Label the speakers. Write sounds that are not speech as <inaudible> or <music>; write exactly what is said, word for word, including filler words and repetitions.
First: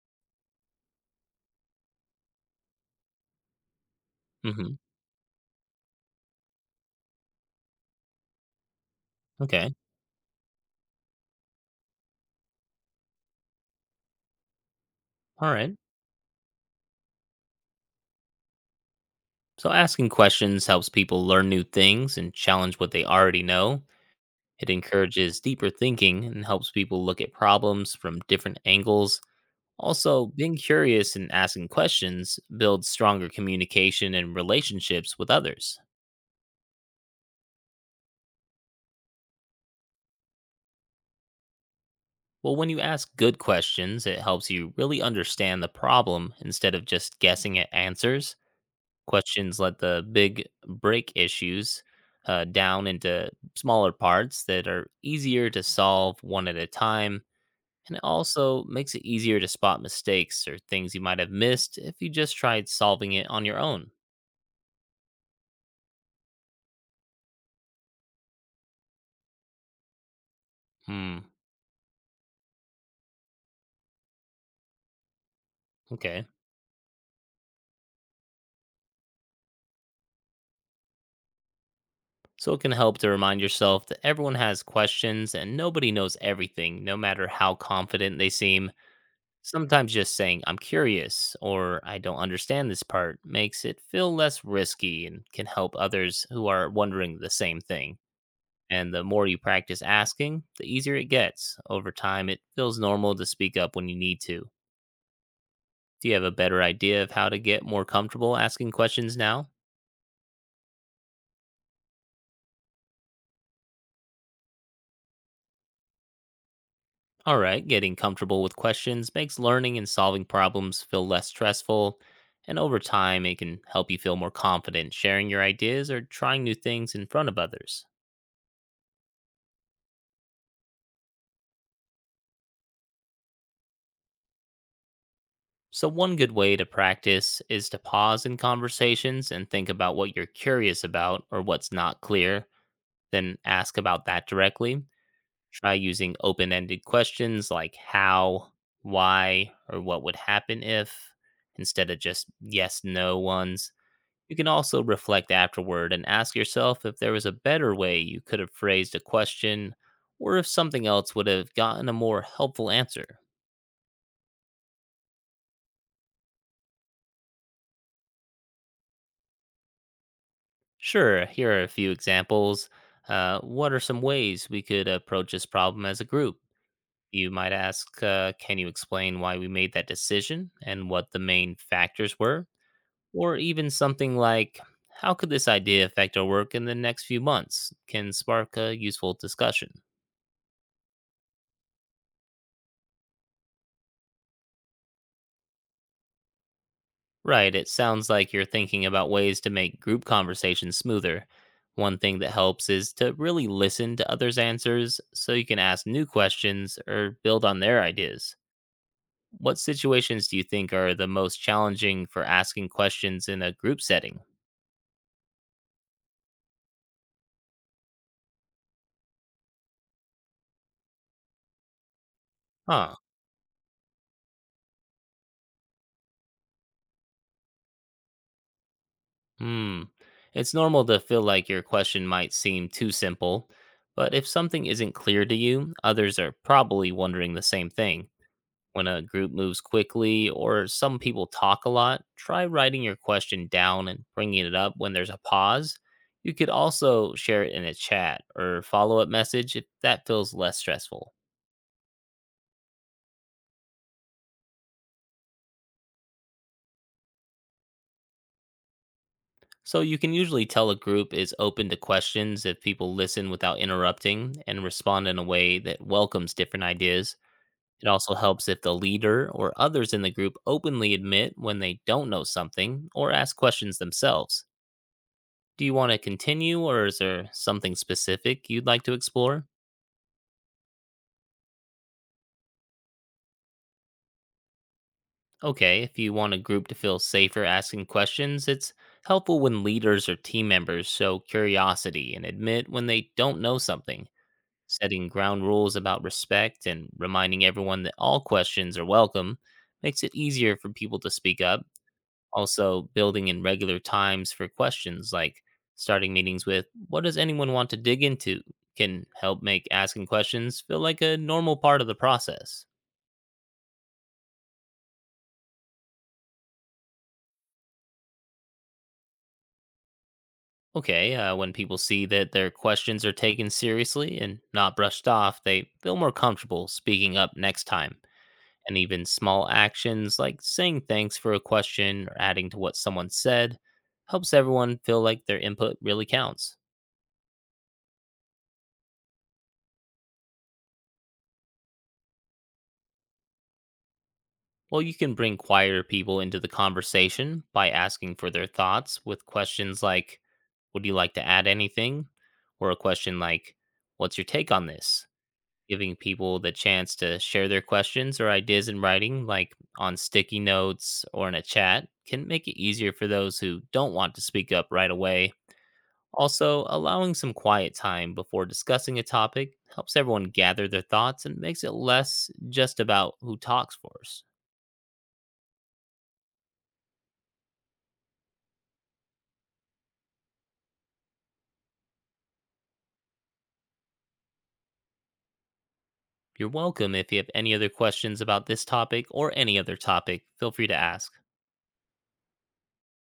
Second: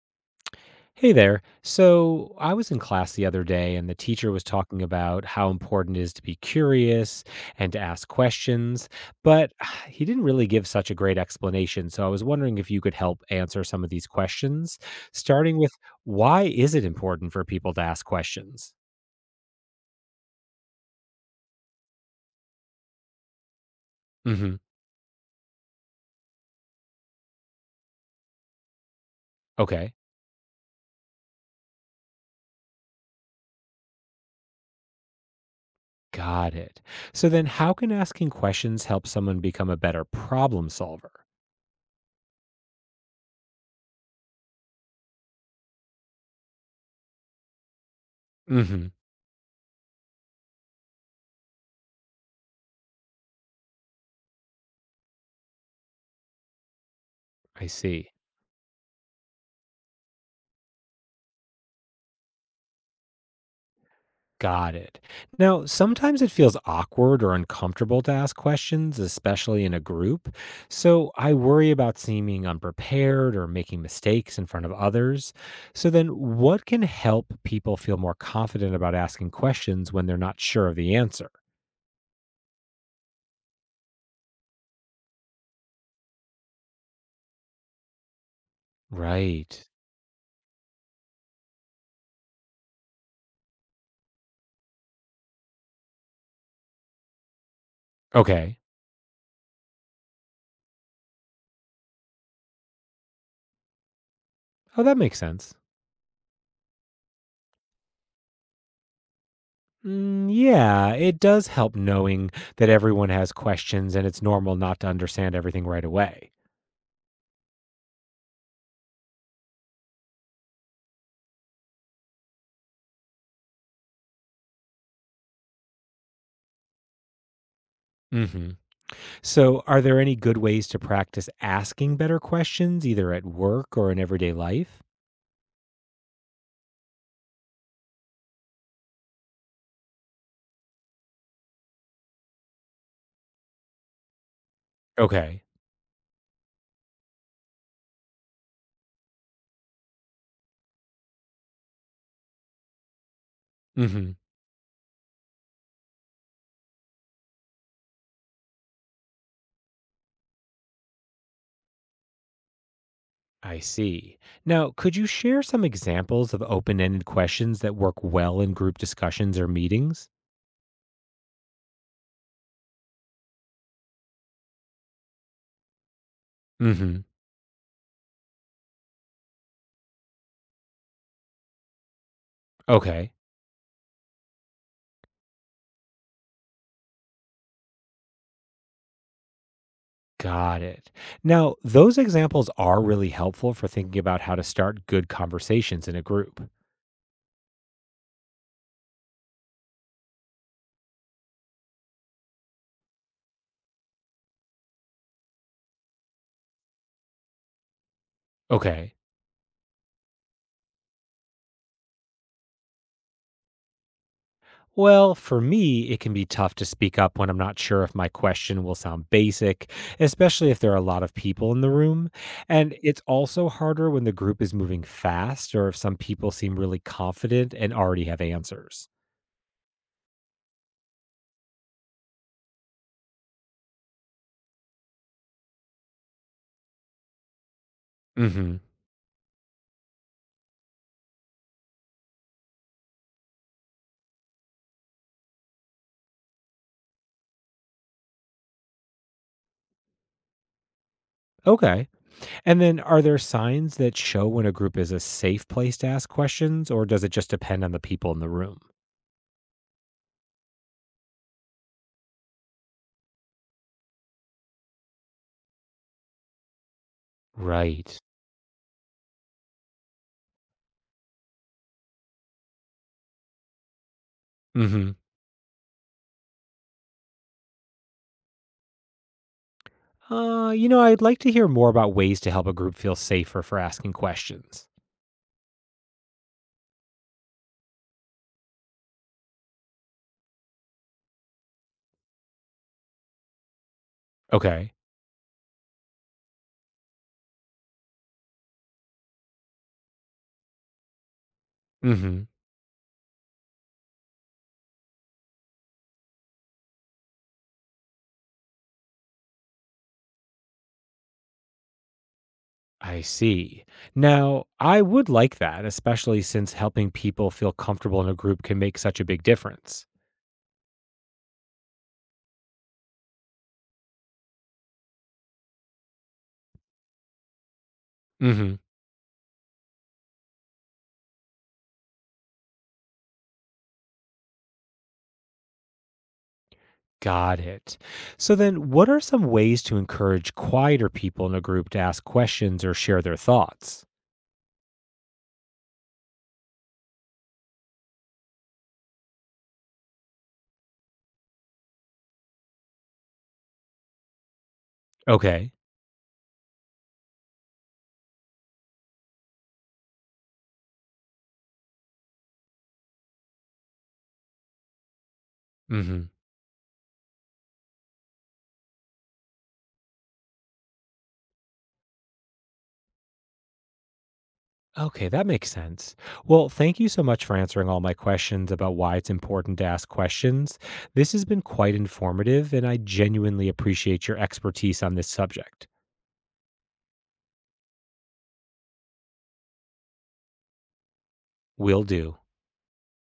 Speaker 1: Hey there. So I was in class the other day, and the teacher was
Speaker 2: Hmm.
Speaker 1: talking about how important it is to be curious and to ask questions, but
Speaker 2: Okay.
Speaker 1: <sighs> he didn't really give such a great explanation. So I was wondering if you could help answer some of these questions,
Speaker 2: All
Speaker 1: starting with,
Speaker 2: right.
Speaker 1: why is it important for people to ask questions?
Speaker 2: So asking questions helps people learn new things and challenge what they already know.
Speaker 1: Hmm.
Speaker 2: It encourages deeper thinking and helps people look at problems from different angles.
Speaker 1: Okay.
Speaker 2: Also, being curious and asking questions builds stronger communication and relationships with others.
Speaker 1: Got it. So then, how can asking questions help someone become a better problem solver?
Speaker 2: Well, when you ask good questions, it helps you really understand the problem instead of just guessing at answers.
Speaker 1: Hmm.
Speaker 2: Questions let the big break issues uh, down into smaller parts that are easier to solve one at a time,
Speaker 1: I
Speaker 2: and it
Speaker 1: see.
Speaker 2: also makes it easier to spot mistakes or things you might have missed if you just tried solving it on your own.
Speaker 1: Got it. Now, sometimes it feels awkward or uncomfortable to ask questions, especially in a group. So
Speaker 2: Hmm,
Speaker 1: I worry about seeming unprepared or making mistakes in front of others. So then,
Speaker 2: okay.
Speaker 1: what can help people feel more confident about asking questions when they're not sure of the answer?
Speaker 2: So it can help to remind yourself that everyone has questions and nobody knows everything, no matter how confident they seem.
Speaker 1: Right.
Speaker 2: Sometimes just saying, "I'm curious," or "I don't understand this part," makes it feel less risky and can help others who are wondering the same thing.
Speaker 1: Okay.
Speaker 2: And the more you practice asking, the easier it gets. Over time, it feels normal to speak up when you need to.
Speaker 1: Oh, that makes sense.
Speaker 2: Do you have a better idea of how to get more comfortable asking questions now?
Speaker 1: Mm, yeah, it does help knowing that everyone has questions and it's normal not to understand everything right away.
Speaker 2: All right, getting comfortable with questions makes learning and solving problems feel less stressful. And over time, it can help you feel more confident sharing your ideas or trying new things in front of others.
Speaker 1: Mm. So, are there any good ways to practice asking better questions, either at work or in everyday life?
Speaker 2: So, one good way to practice is to pause in conversations and think about what you're curious about or what's not clear, then ask about that directly.
Speaker 1: Okay.
Speaker 2: Try using open ended questions like how, why, or what would happen if, instead of just yes, no ones.
Speaker 1: Hmm.
Speaker 2: You can also reflect afterward and ask yourself if there was a better way you could have phrased a question, or if something else would have gotten a more helpful answer.
Speaker 1: I see. Now, could you share some examples of open ended questions that work well in group discussions or meetings?
Speaker 2: Sure, here are a few examples. Uh, what are some ways we could approach this problem as a group?
Speaker 1: Hmm.
Speaker 2: You might ask, uh, can you explain why we made that decision and what the main factors were?
Speaker 1: Okay.
Speaker 2: Or even something like, how could this idea affect our work in the next few months? Can spark a useful discussion.
Speaker 1: Got it. Now, those examples are really helpful for thinking about how to start good conversations in a group.
Speaker 2: Right, it sounds like you're thinking about ways to make group conversations smoother. One thing that helps is to really listen to others' answers so you can ask new questions or build on their ideas.
Speaker 1: Okay.
Speaker 2: What situations do you think are the most challenging for asking questions in a group setting?
Speaker 1: Well, for me, it can be tough to speak up when I'm not sure if my question will sound basic, especially if there are a lot of people in the room. And
Speaker 2: Huh.
Speaker 1: it's also harder when the group is moving fast or if some people seem really confident and already have answers.
Speaker 2: Hmm. It's normal to feel like your question might seem too simple, but if something isn't clear to you, others are probably wondering the same thing.
Speaker 1: Mhm.
Speaker 2: When a group moves quickly or some people talk a lot, try writing your question down and bringing it up when there's a pause. You could also share it in a chat or follow up message if that feels less stressful.
Speaker 1: Okay. And then, are there signs that show when a group is a safe place to ask questions, or does it just depend on the people in the room?
Speaker 2: So you can usually tell a group is open to questions if people listen without interrupting and respond in a way that welcomes different ideas. It
Speaker 1: Right.
Speaker 2: also helps if the leader or others in the group openly admit when they don't know something or ask questions themselves.
Speaker 1: Mhm.
Speaker 2: Do you want to continue, or is there something specific you'd like to explore?
Speaker 1: Uh, you know, I'd like to hear more about ways to help a group feel safer for asking questions.
Speaker 2: Okay, if you want a group to feel safer asking questions, it's helpful when leaders or team members show curiosity and admit when they don't know something.
Speaker 1: Okay.
Speaker 2: Setting ground rules about respect and reminding everyone that all questions are welcome makes it easier for people to speak up.
Speaker 1: Mhm.
Speaker 2: Also, building in regular times for questions, like starting meetings with, "What does anyone want to dig into?" can help make asking questions feel like a normal part of the process.
Speaker 1: I see. Now, I would like that, especially since helping people feel comfortable in a group can make such a big difference.
Speaker 2: Okay, uh, when people see that their questions are taken seriously and not brushed off, they feel more comfortable speaking up next time.
Speaker 1: Mhm.
Speaker 2: And even small actions like saying thanks for a question or adding to what someone said helps everyone feel like their input really counts.
Speaker 1: Got it. So then, what are some ways to encourage quieter people in a group to ask questions or share their thoughts?
Speaker 2: Well, you can bring quieter people into the conversation by asking for their thoughts with questions like, "Would you like to add anything?" Or a question like, "What's your take on this?"
Speaker 1: Okay.
Speaker 2: Giving people the chance to share their questions or ideas in writing, like on sticky notes or in a chat, can make it easier for those who don't want to speak up right away.
Speaker 1: Mhm.
Speaker 2: Also, allowing some quiet time before discussing a topic helps everyone gather their thoughts and makes it less just about who talks first.
Speaker 1: Okay, that makes sense. Well, thank you so much for answering all my questions about why it's important to ask questions. This has been quite informative, and I genuinely appreciate your expertise on this subject.
Speaker 2: You're welcome. If you have any other questions about this topic or any other topic, feel free to ask.
Speaker 1: Will do.